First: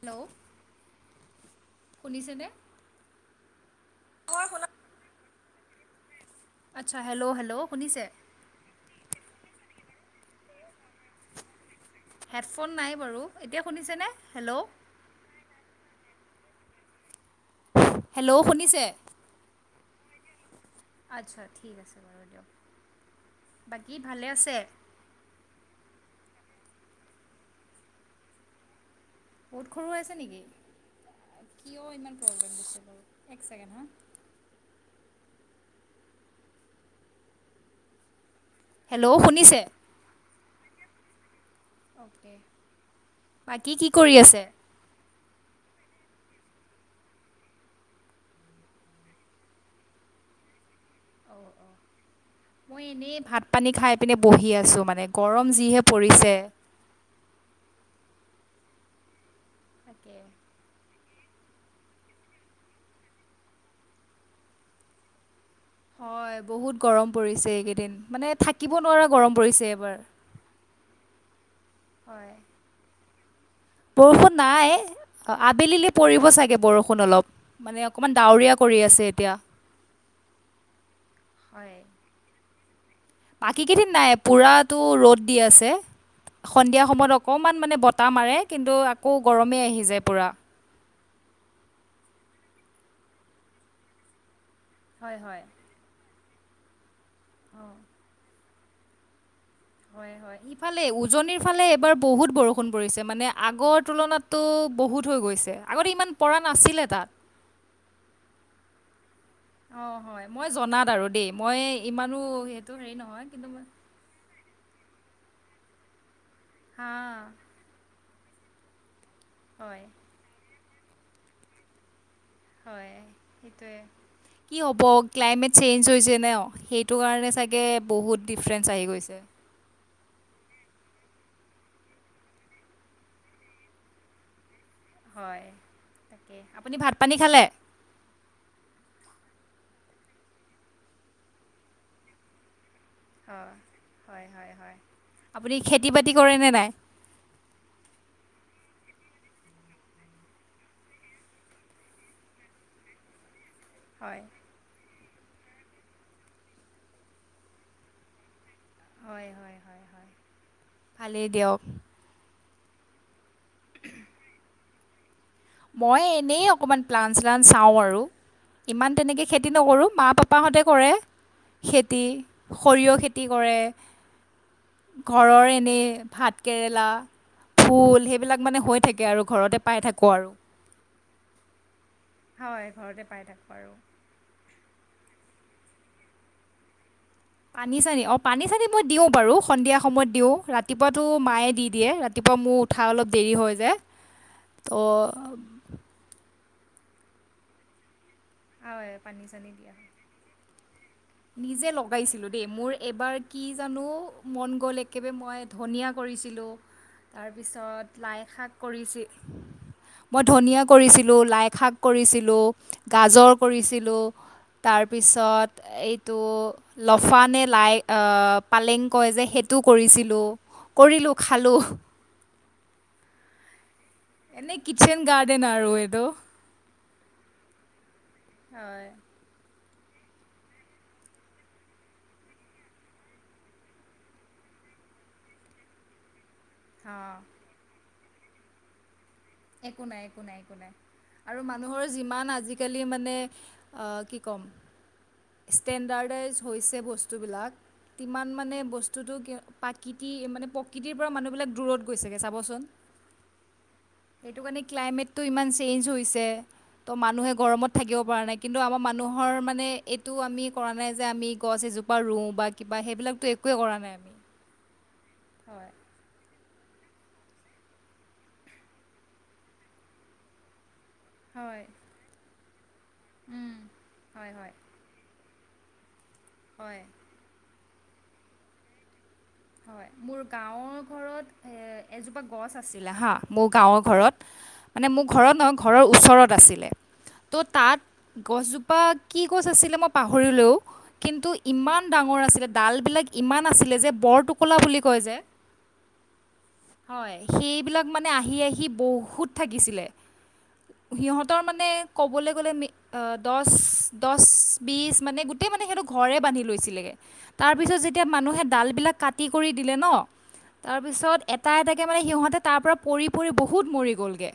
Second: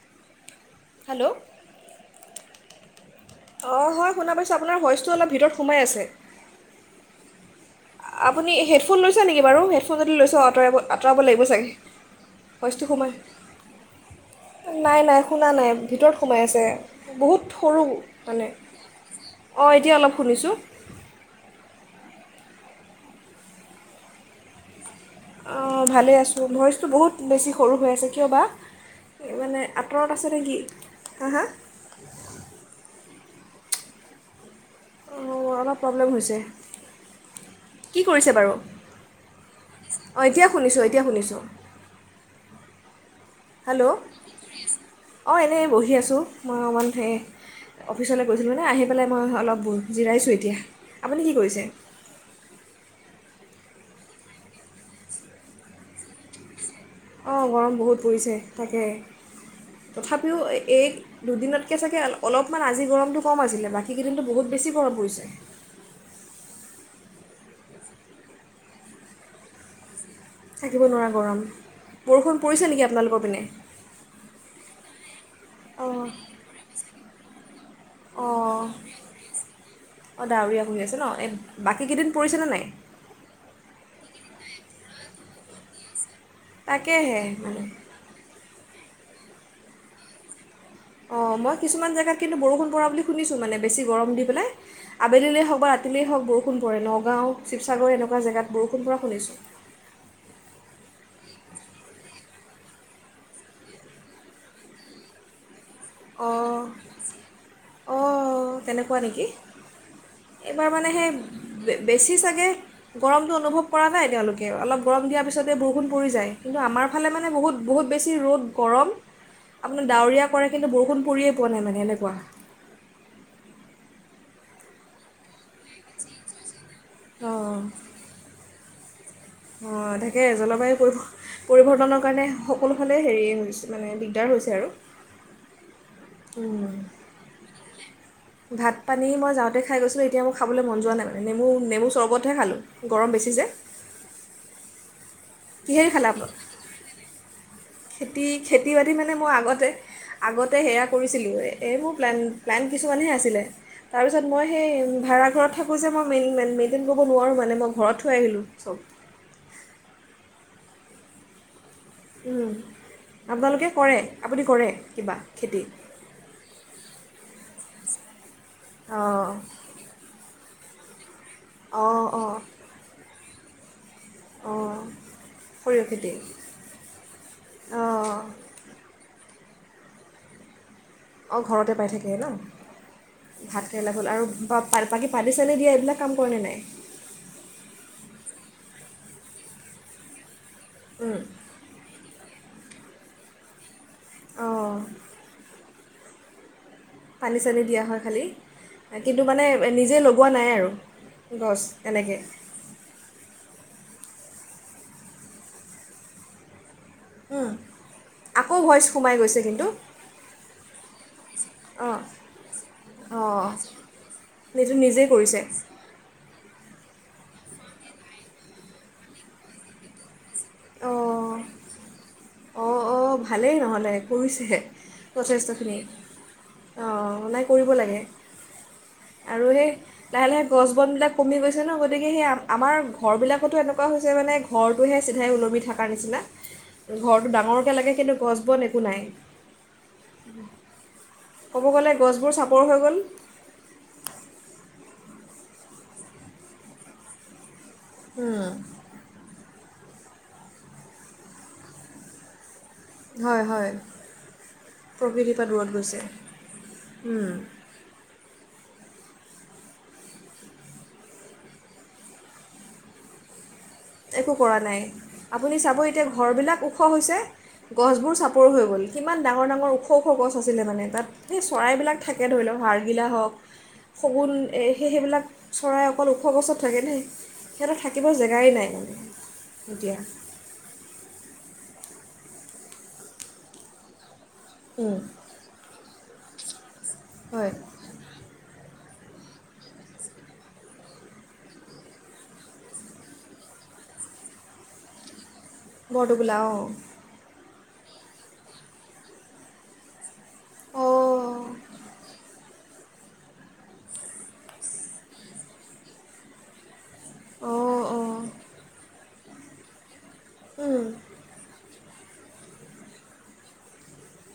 Hello hello শুনিছেনে অ হয় শুনা পাইছো আপোনাৰ ভইচ টো অলপ ভিতৰত সোমাই আছে আচ্ছা হেল্ল' হেল্ল' শুনিছে আপুনি হেডফোন লৈছে নেকি বাৰু হে হেডফোন যদি লৈছোঁ আঁতৰাব আঁতৰাব লাগিব চাগে হেডফোন ভইচটো নাই সোমাই বাৰু এতিয়া শুনিছেনে হেল্ল' নাই নাই শুনা নাই ভিতৰত সোমাই আছে বহুত সৰু হেল্ল' মানে শুনিছে অঁ এতিয়া অলপ শুনিছোঁ আচ্ছা ঠিক আছে বাৰু দিয়ক বাকী ভালে আছে অ ভালে আছোঁ ভইচটো বহুত বেছি সৰু হৈ আছে কিয় বা এই মানে বহত সৰু আঁতৰত আছে নেকি হা হা কিয় ইমান প্ৰব্লেম দিছে বাৰু এক ছেকেণ্ড হা অঁ অলপ প্ৰব্লেম হৈছে কি কৰিছে বাৰু হেল্ল' শুনিছে অঁ এতিয়া শুনিছোঁ এতিয়া শুনিছোঁ অকে বাকী কি হেল্ল' কৰি আছে অঁ এনেই বহি আছোঁ মই অকণমান সেই অফিচলৈ গৈছিলোঁ নে আহি পেলাই মই অলপ জিৰাইছোঁ এতিয়া আপুনি কি কৰিছে মই এনেই ভাত ভাত পানী খাই পিনে বহি আছোঁ মানে গৰম যিহে পৰিছে অঁ গৰম বহুত পৰিছে তাকে তাকে তথাপিও এই দুদিনতকৈ চাগে অলপমান আজি গৰমটো কম আছিলে বাকীকেইদিনতো বহুত বেছি গৰম পৰিছে হয় বহুত গৰম পৰিছে এইকেইদিন মানে থাকিব নোৱাৰা গৰম পৰিছে এবাৰ থাকিব নোৱাৰা গৰম হয় বৰষুণ পৰিছে নেকি আপোনালোকৰ পিনে বৰষুণ নাই আবেলিলৈ অঁ পৰিব চাগে বৰষুণ অলপ মানে অকমান ডাৱৰীয়া অঁ কৰি আছে এতিয়া অঁ ডাৱৰীয়া হৈ আছে ন এই হয় বাকীকেইদিন পৰিছেনে নাই বাকী কেইদিন নাই পুৰাতো ৰ'দ দি আছে সন্ধিয়া সময়ত অকমান মানে বতাহ মাৰে কিন্তু আকৌ গৰমেই আহি যায় পূৰা অঁ মই কিছুমান জেগাত কিন্তু বৰষুণ পৰা বুলি শুনিছোঁ মানে বেছি গৰম দি পেলাই হয় হয় আবেলিলেই হওক বা ৰাতিলে হওক বৰষুণ পৰে ন নগাওঁ শিসাগৰ এনেকুৱা জেগাত বৰষুণপ শুনিছোঁ হয় হয় ইফালে উজনিৰ ফালে এবাৰ বহুত বৰষুণ পৰিছে মানে আগৰ তুলনাতটো বহুত হৈ গৈছে আগতে ইমান পৰা অঁ নাছিলে তাত অঁ তেনেকুৱা নেকি অঁ হয় মই এইবাৰ জনাত মানে আৰু সেই দেই মই বেছি ইমানো চাগে সেইটো হেৰি নহয় গৰমটো কিন্তু মই অনুভৱ কৰা নাই তেওঁলোকে অলপ গৰম দিয়াৰ পিছতে বৰষুণ পৰি যায় কিন্ত আমাৰ হা ফালে মানে বহুত বহুত বেছি ৰ'দ গৰম আপোনাৰ হয় ডাৱৰীয়া কৰে কিন্তু বৰষুণ পৰিয়ে পোৱা নাই মানে এনেকুৱা হয় সেইটোয়ে কি হব ক্লাইমেট চেঞ্জ হৈছে ন সেই সেইটো কাৰণে চাগে বহুত ডিফাৰেন্ঞ্চ আহি গৈছে ছে [unintelligible] অ তাকে জলবায়ু পৰি পৰিৱৰ্তনৰ কাৰণে সকলোফালে হেৰি মানে দিগদাৰ হৈছে আৰু হয় তাকে আপুনি ভাত পানী খালে ভাত পানী মই যাওঁতে খাই গৈছিলো এতিয়া মই খাবলৈ মন যোৱাাইানে নেমু নেমু চৰবতহে খালোঁ গৰম বেছি অ যে হয় হয় হয় আপুনি খেতি কিহেদি খালে বাতি আপোনালোকে কৰেনে নাই খেতি খেতি বাতি মানে মই আগতে আগতে সেয়া কৰিছিলোঁ এই মোৰ প্লেন প্লেন কিছুমানহে আছিলে হয় তাৰপিছত মই সেই ভাড়া ঘৰত থাকোঁ যে মই মেইন মেইনটেইন কৰিব নোৱাৰোঁ মানে মই ঘৰত থ আহিলোঁ চব হয় হয় ভালেই দিয়ক আপোনালোকে কৰে আপুনি কৰে কিবা খেতি মই এনেই অকমান প্লান চ্লান চাওঁ আৰু ইমান তেনেকে অঁ খেতি নকৰো মা পাপাহঁতে কৰে খেতি অঁ অঁ সৰিয়হ খেতি কি কৰে অঁ ঘৰৰ এনে সৰিয়হ খেতি ভাত কেৰেলা ফুল অঁ সেইবিলাক মানে হৈ থাকে আৰু ঘৰতে পাই থাকোঁ আৰু অঁ ঘৰতে পাই থাক ভালেই হয় ঘৰতে পাই ন থাকোঁ আৰু ভাতকেৰেলা আৰু পানী চানি দিয়া এইবিলাক কাম কৰা ন নাই পানী চানী অ পানী চানী মই দিওঁ বাৰু সন্ধিয়া সময়ত দিওঁ ৰা ৰাতিপুৱাটো উম, মায়ে দি দিয়ে ৰাতিপুৱা মোৰঠ কঠা অলপ দেৰি হৈ যায় অঁ তো পানী চানী দিয়া হয় খালী কিন্তু পানী মানে চানি দিয়া হয় নিজে লগোৱা নাই আৰু গছ নিজে এনেকৈ লগাইছিলো দেই মোৰ এবাৰ কি জানো মন গ'ল একেবাৰে মই ধনীয়া কৰিছিলোঁ উম, তাৰপিছত লাই শাক আকৌ ভইচ কৰিছিল সোমাই গৈছে কিন্তু মই ধনিয়া কৰিছিলোঁ লাই শাক অঁ কৰিছিলোঁ গাজৰ অঁ কৰিছিলোঁ এইটো নিজেই কৰিছে তাৰপিছত এইটো লফা নে লাই আহ পালেং কয় যে সেইটো কৰিছিলো কৰিলো খালো অ ভালেই নহলে এনেই কৰিছেহে কিটচেন গাৰ্ডেন আৰু যথেষ্টখিনি এইটো অঁ নাই কৰিব লাগে, হয় আৰু সেই লাহে লাহে গছ বনবিলাক কমি গৈছে ন গতিকে সেই আমাৰ ঘৰবিলাকতো এনেকুৱা হৈছে মানে ঘৰটোহে চিধাই ওলমি থকাৰ নিচিনা অঁ ঘৰটো ডাঙৰ লাগে কিন্তু গছ বন একো নাই একো নাই একো নাই একো নাই আৰু ক'ব মানুহৰ গ'লে যিমান গছবোৰ চাপৰ হৈ আজিকালি গ'ল মানে, আ কি ক'ম ষ্টেণ্ডাৰ্ডাইজ হৈছে বস্তুবিলাক কিমান উম, মানে বস্তুতটো ক প্ৰাকৃতি মানে প্ৰকৃতিৰ পৰা মানুহ বিলাক দূৰত গৈছেগে চাবচোন হয় হয় সেইটো কাৰণে ক্লাইমেটটো প্ৰকৃতিৰ ইমান পৰা দূৰত চেঞ্জ গৈছে হৈছে। ত মানুহে উম গৰমত থাকিব পৰা নাই কিন্তু আমাৰ মানুহৰ মানে এইটো আমি কৰা নাই যে আমি গছ এজোপা ৰুওঁ বা কিবা সেইবিলাকতো একোৱেই কৰা নাই আমি একো কৰা নাই আপুনি হয় চাব এতিয়া ঘৰবিলাক ওখ হৈছে গছবোৰ চাপৰ হৈ গ'ল কিমান ডাঙৰ ডাঙৰ ওখ ওখ গছ আছিলে মানে তাত সেই হয় চৰাইবলাক থাকে ধৰি লওক হয় হয় হয় [unintelligible] চৰাইঅক অকল ওখ গছত থাকে হয় দেই সিহঁতৰ থাকিব জেগাই নাই মানে হয় এতিয়া মোৰ গাঁৱৰ ঘৰত হে এজোপা গছ আছিলে হাঁ মোৰ গাঁৱৰ ঘৰত মানে মোৰ ঘৰত নহয় ঘৰৰ ওচৰত বাছিলে ত' হয় তাত গছজোপ ত কি গছ আছিলে মই পাহৰিলে। কিন্তু ইমান ডাঙৰ আছিলে ডালবিলাক ইমান আছিলে যে বৰ কলা বুলি কয় যে বৰটোকোলা অ সেই বিলাক আহি আহি বহোত থাকিচিলে অঁ সিহঁতৰ মানে ক'বলৈ গ'লে মি অ দছ-দছ, বিছ মানে গোটেই মানে সিহতে ঘৰে বান্ধি লৈছিলে গে। তাৰ পিছত অঁ অঁ যেতিয়া মানুহে ডাল বিলাক কাট কি কৰি দিলে ন? তাৰপিছত এটা এটা কে মানে সিহঁতে তাৰ পৰা পৰি পৰি বহুত মৰি গ'ল গে।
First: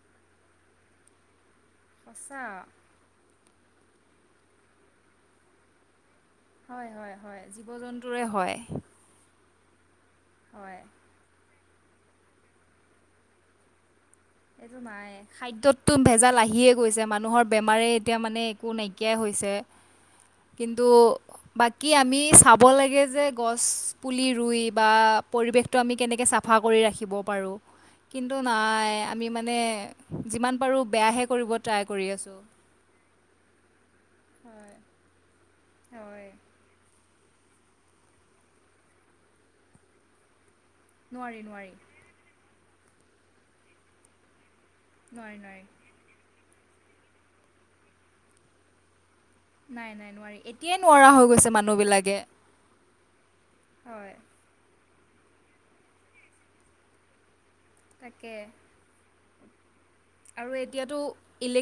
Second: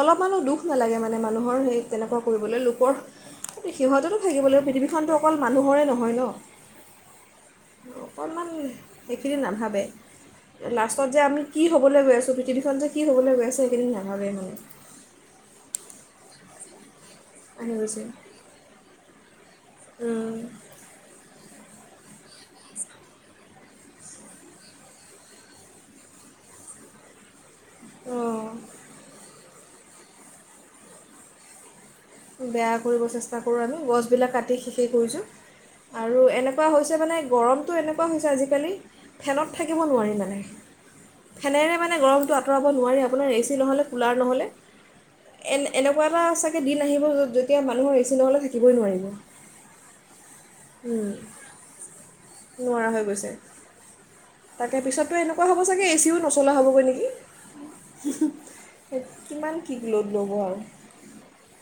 অলপমানো দুখ নালাগে মানে মানুহ ৰ সেই তেনেকুৱা সঁচা কৰিবলৈ লোকৰ সিহঁততো থাকিব লাগিব। পৃথিৱীখনতো অকল মানুহৰে নহয় ন। হয়, হয়, হয়। জীৱ জন্তুৰে অকমান হয় সেইখিনি নাভাবে। [unintelligible] হয় লাষ্টত যে আমি কি হ'বলৈ গৈ আছে, পৃথিৱীখন যে কি হ'বলৈ গৈ আছে, সেইদিন নাই এইটো নাই খাদ্যততো ভেজাল লাহিয়ে গৈছে মাত মানুহৰ আহি বেমাৰেই গৈছে এতিয়া মানে একো নাইকিয়াই হৈছে, কিন্তু বাকী আমি চাব লাগে যে, গছ পুলি ৰুই বা পৰিৱেশটো আমি কেনেকৈ চাফা কৰি ৰাখিব পাৰোঁ। কিন্তু অঁ নাই মানে যিমান পাৰোঁ, বেয়াহে কৰিব ট্ৰাই কৰি আছোঁ বেয়া কৰিব চেষ্টা কৰো আৰু গছ বিল বিলাক কাটি শেষেই কৰিছোঁ। আৰু হয় এনেকুৱা হৈছে মানে গৰমটো এনেকুৱা হৈছে আজিকালি ফেনত থাকিব নোৱাৰি মানে নোৱাৰি নোৱাৰি নোৱাৰি ফেনেৰে মানে গৰমটো আতৰাব নোৱাৰি আপোনাৰ এ চি নহ'লে কুলাৰ নহ'লে নোৱাৰি এ এনেকুৱা এটা আছে [unintelligible] নাহিব যেতিয়া মানুহৰ এ চি নহলে থাকিবই নোৱাৰিব। নাই-নাই নোৱাৰি, এতিয়াই নোৱাৰা হৈ গৈছে মানুহ বিলাকে, হয়। তাৰপিছতো এনেুকোৱা হব ছাগে এ চিও নচলা হ'বগৈ নেকি? তাকে এ [unintelligible] কিমান সঠিক ল'ড লব আৰু।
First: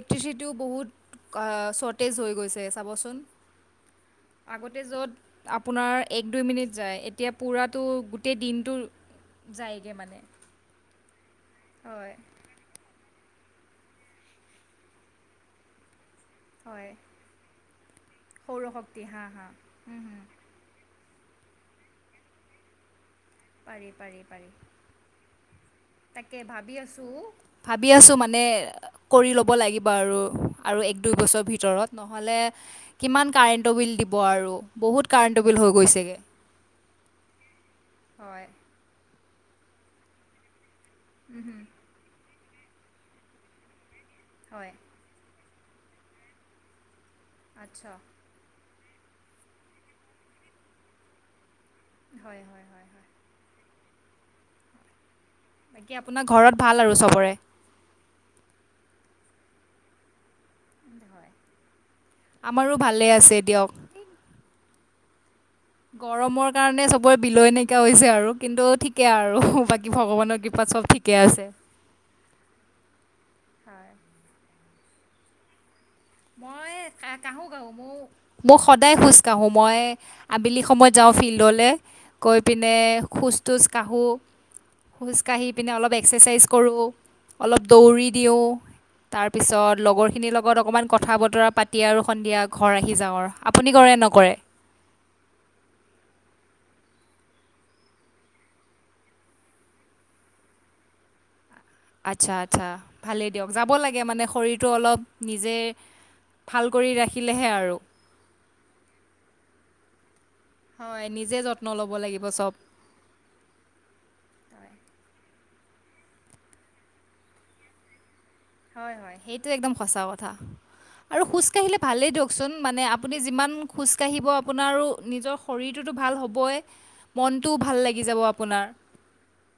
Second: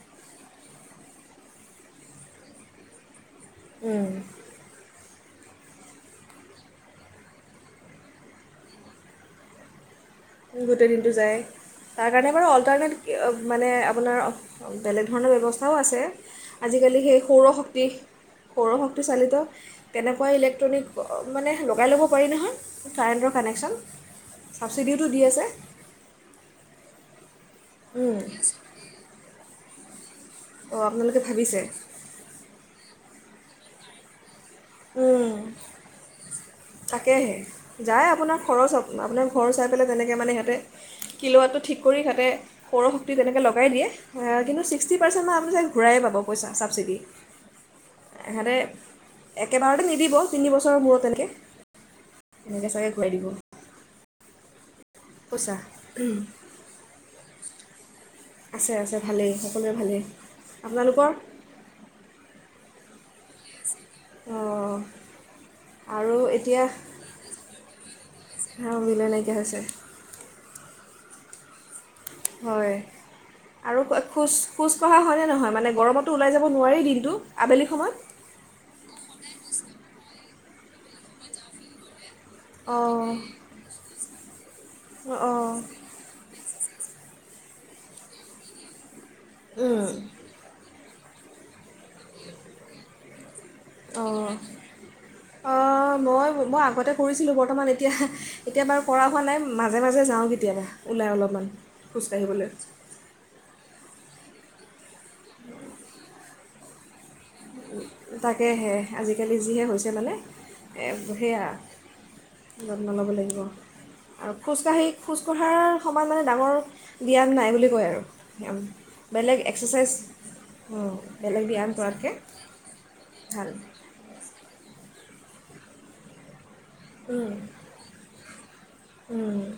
কতিচিটিও বহুত অ চৰ্টেজ হৈ গৈছে চাবচোন। আগতে য'ত আপোনাৰ এক দুই মিনিট যায় এতিয়া পুৰাতো গোটেই দিনতটো যায়গে মানে। গোটেই দিনটো যায়, তাৰ হয় কাৰণে বাৰু অল্টাৰনেট মানে আপোনাৰ বেলেগ ধৰণৰ ব্যৱস্থাও আছে। হয় আজিকালি সেই সৌৰশক্তি সৌৰশক্তি হাঁ চালিত হাঁ কেনেকুৱা ইলেক্ট্ৰনিক মানে লগাই ল'ব পাৰি নহয়। কাৰেণ্টৰ কানেকশচন পাৰি পাৰি পাৰি চাবচিডি তাকে ভাবি আছো ভাবি আছো মানে কৰি ল'ব লাগিব বাৰু, অঁ আৰু এক, দুই আপোনালোকে বছৰ ভাবিছে ভিতৰত নহ'লে কিমান কাৰেণ্টৰ বিল দিব আৰু বহুত কাৰেন্টৰ বিল হৈ গৈছেগে। তাকেহে যায় আপোনাৰ খৰচ আপোনাৰ ঘৰ চাই পেলাই তেনেকে মানে সিহতে কিলোৱাটো ঠিক কৰি থাকে সৌৰশক্তি তেনেকৈ লগাই দিয়ে। কিন্তু হয় ছিক্টি পাৰ্চেণ্ট মান ঘূৰাই পাব পইচা চাবচিডি। আচ্ছা হাৰে একেবাৰতে নিদিব তিনিবছৰৰ মূৰত এনেকে [unintelligible] পইচা বাকী আপোনাৰ ঘৰত ভাল আৰু চবৰে? আছেআছে ভালেই সকলোৱে ভালেই। আপোনালোকৰ? ভালে আছে দিয়ক। অহ গৰমৰ কাৰণে চবৰে বিলৈ নাইকিয়া হৈছে আৰু কিন্তু অঁ, বিলৈ ঠিকে নাইকিয়া হৈছে আৰু বাকী ভগৱানৰ কৃপা পাত চব ঠিকে আছে। হয় আৰু খোজ খোজ কঢ়া হয় নহয় মানে গৰমত মই কাঢ়ো কাঢ়ো মোৰ মোক সদায় খোজ কাঢ়ো মই আবেলি সময়ত যাওঁ ফিল্ডলে। কৈ পিনে অঁ খোজ তোজ কাঢ়ো অঁ খোজকাঢ়ি পিনে অল এক্সাৰচাইজ কৰোঁ অলপ দৌৰি দিওঁ তাৰপিছত উম লগৰখিনিৰ লগত অকণমান কথা বতৰা পাতি আৰু সন্ধিয়া ঘৰ আহি যাওঁ আৰু। আপুনি কৰে অহ, নকৰে অহ মই মই আগতে কৰিছিলোঁ বৰ্তমান এতিয়া‌‌ এতিয়া বাৰু কৰা হোৱা নাই। মাজে-মাজে যাওঁ কেতিয়াবা ওলাই অলপমান আচ্ছা খোজকাঢ়িবলৈ আচ্ছা ভালে দিয়ক যাব লাগে তাকে মানে শৰীৰটো অলপ নিজে ভাল কৰি ৰাখি তাকেহে আজিকালি যিহে হৈছে মানে, হয় নিজে সেয়া যত্ন ল'ব লাগিব চব যত্ন ল'ব লাগিব আৰু খোজকাঢ়ি খোজ কঢ়া তাৰ সমান মানে ডাঙৰ ব্যায়াম নাই বুলি কয় আৰু। ব্যায়াম, হয়‌ হয় বেলেগ সেইটো একদম এক্সাৰচাইজ সচা কথা আৰু বেলেগ খোজ ব্যায়াম কাঢ়িলে ভালেই কৰাতকৈ দিয়ক মানে আপুনি যিমান খোজকাঢ়িব আপোনাৰ আৰু নিজৰ শৰীৰটোতো ভাল হ'বই মনটোও ভাল লাগি যাব আপোনাৰ। ভাল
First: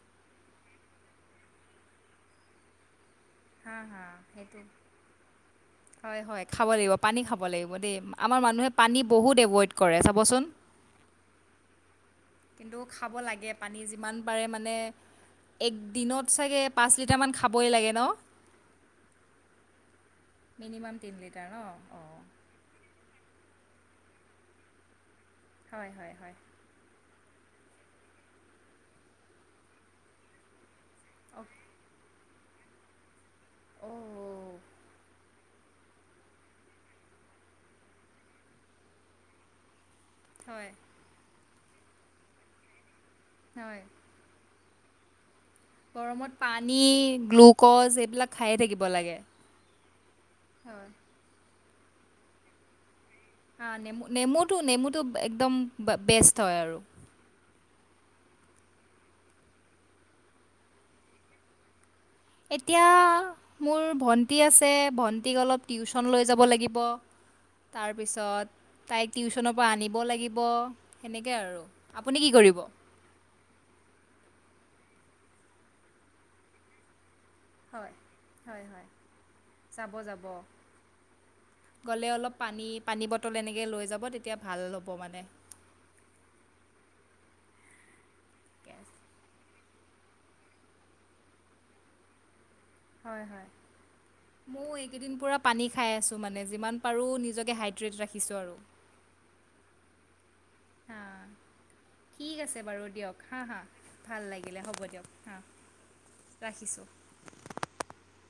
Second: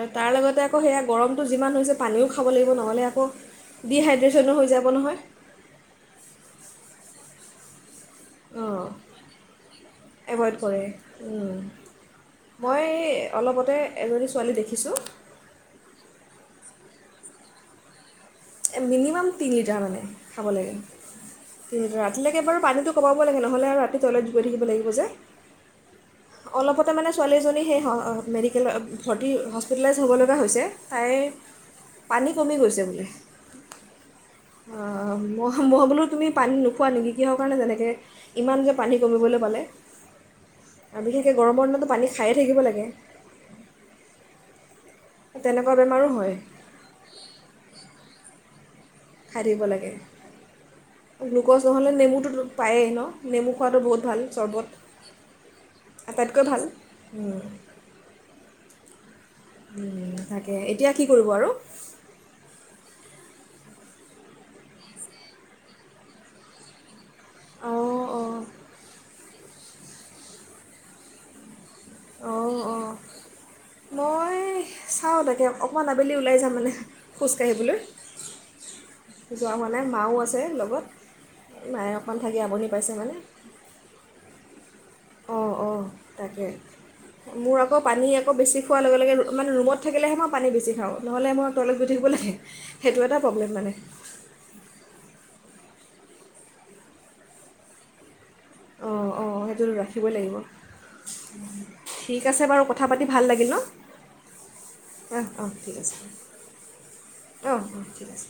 আৰু তাৰ লগতে আকৌ সেয়া গৰমটো যিমান হৈছে পানীও খাব লাগিব নহ'লে আকৌ হা হা ডিহাইড্ৰেশ্যনো সেইটোৱে, হৈ যাব নহয় হয় হয় খাব লাগিব পানী খাব লাগিব দেই আমাৰ মানুহে অঁ পানী বহুত এভইড কৰে চাবচোন। এভইড কৰে উম। কিন্তু মই খাব লাগে অলপতে পানী যিমান এজনী পাৰে ছোৱালী মানে দেখিছোঁ একদিনত তাকে পাঁচ লিটাৰ মান খাবই লাগে ন মিনিমাম তিনিটাৰ মানে খাব লাগে মিনিমাম তিনি লিটাৰ ন তি অঁ ৰাতিলৈকে বাৰু পানীটো কমাব হ'ব লাগে নহ'লে আৰু ৰাতি তইলত গ গৈ থাকিব লাগিব যে। হয় হয় হয় ছোৱালীজনী সেই মেডিকেল ভৰ্তি হস্পিটেলাইজ হ'ব লগা হৈছে তাই পানী কমি গৈছে বোলে অ' অহ মহ ম‌ই বুলু তুমি পানী নোখোৱা নেকি, কিহৰ কাৰণে যেনেকৈ ইমান যে পানী কমিবলৈ পালে। হয় আৰু বিশেষকে গৰমৰ টো পানী খায়ে থাকিব লাগে। হয়। তেনেকুৱা বেমাৰো গৰমত হয় পানী গ্লুকজ এইবিলাক খাই থাকিব লাগে খাই থাকিব লাগে। হয়। গ্লুকজ নহ'লে নেমুটোতো পায়েই ন, নেমু অ খোৱাটো বহুত নেমু, ভাল চৰ্বত নেমুটো-নেমুটো একদম বেষ্ট আটাইতকৈ হয় ভাল আৰু। ওম তাকে এতিয়া কি কৰিব আৰু? এতিয়া মোৰ ভন্টী আছে, ভণ্টিক অলপ টিউশচন লৈ যাব লাগিব। তাৰ অঁ অঁ পিছত তাইক টিউচনৰ পৰা আনিব লাগিব, তেনেকে আৰু আপুনি কি অঁ কৰিব? অঁ মই চাওঁ তাকে অকণমান আবেলি ওলাই যাম মানে। খোজকাঢ়িবলৈ হয় - হয় হয়, যোৱা হোৱা নাই যাব মাও যাব, আছে লগত মায়ে গ'লে অকণমান অলপ থাকি পানী আমনি পাইছে পানী মানে বটল এনেকে লৈ যাব, তেতিয়া ভাল অলপ। হব মানে অঁ অঁ তাকে মোৰ আকৌ পানী এক আকৌ বেছি খোৱাৰ লগে লগে মানে ৰুমত থাকিলেহে মই পানী বেছি খাওঁ, নহ'লে মই টয়লেট গৈ থাকিব লাগে সেইটো এটা হয়- হয় প্ৰব্লেম মানে ময়ো এইকেইদিন পোৰা পানী খাই আছো মানে যিমান পাৰোঁ নিজকে হাইড্ৰেট ৰাখি অ- অ সেইটো ৰাখ ৰখিব‌ই লাগিব হা ঠিক আছে বাৰু কথা পাতি দিয়ক ভাল হা লাগিল ন? হা ভাল লাগিলে হ'ব দিয়ক অ হা -অ ঠিক আছে ৰাখিছোঁ অ' - অ 'ঠিক আছে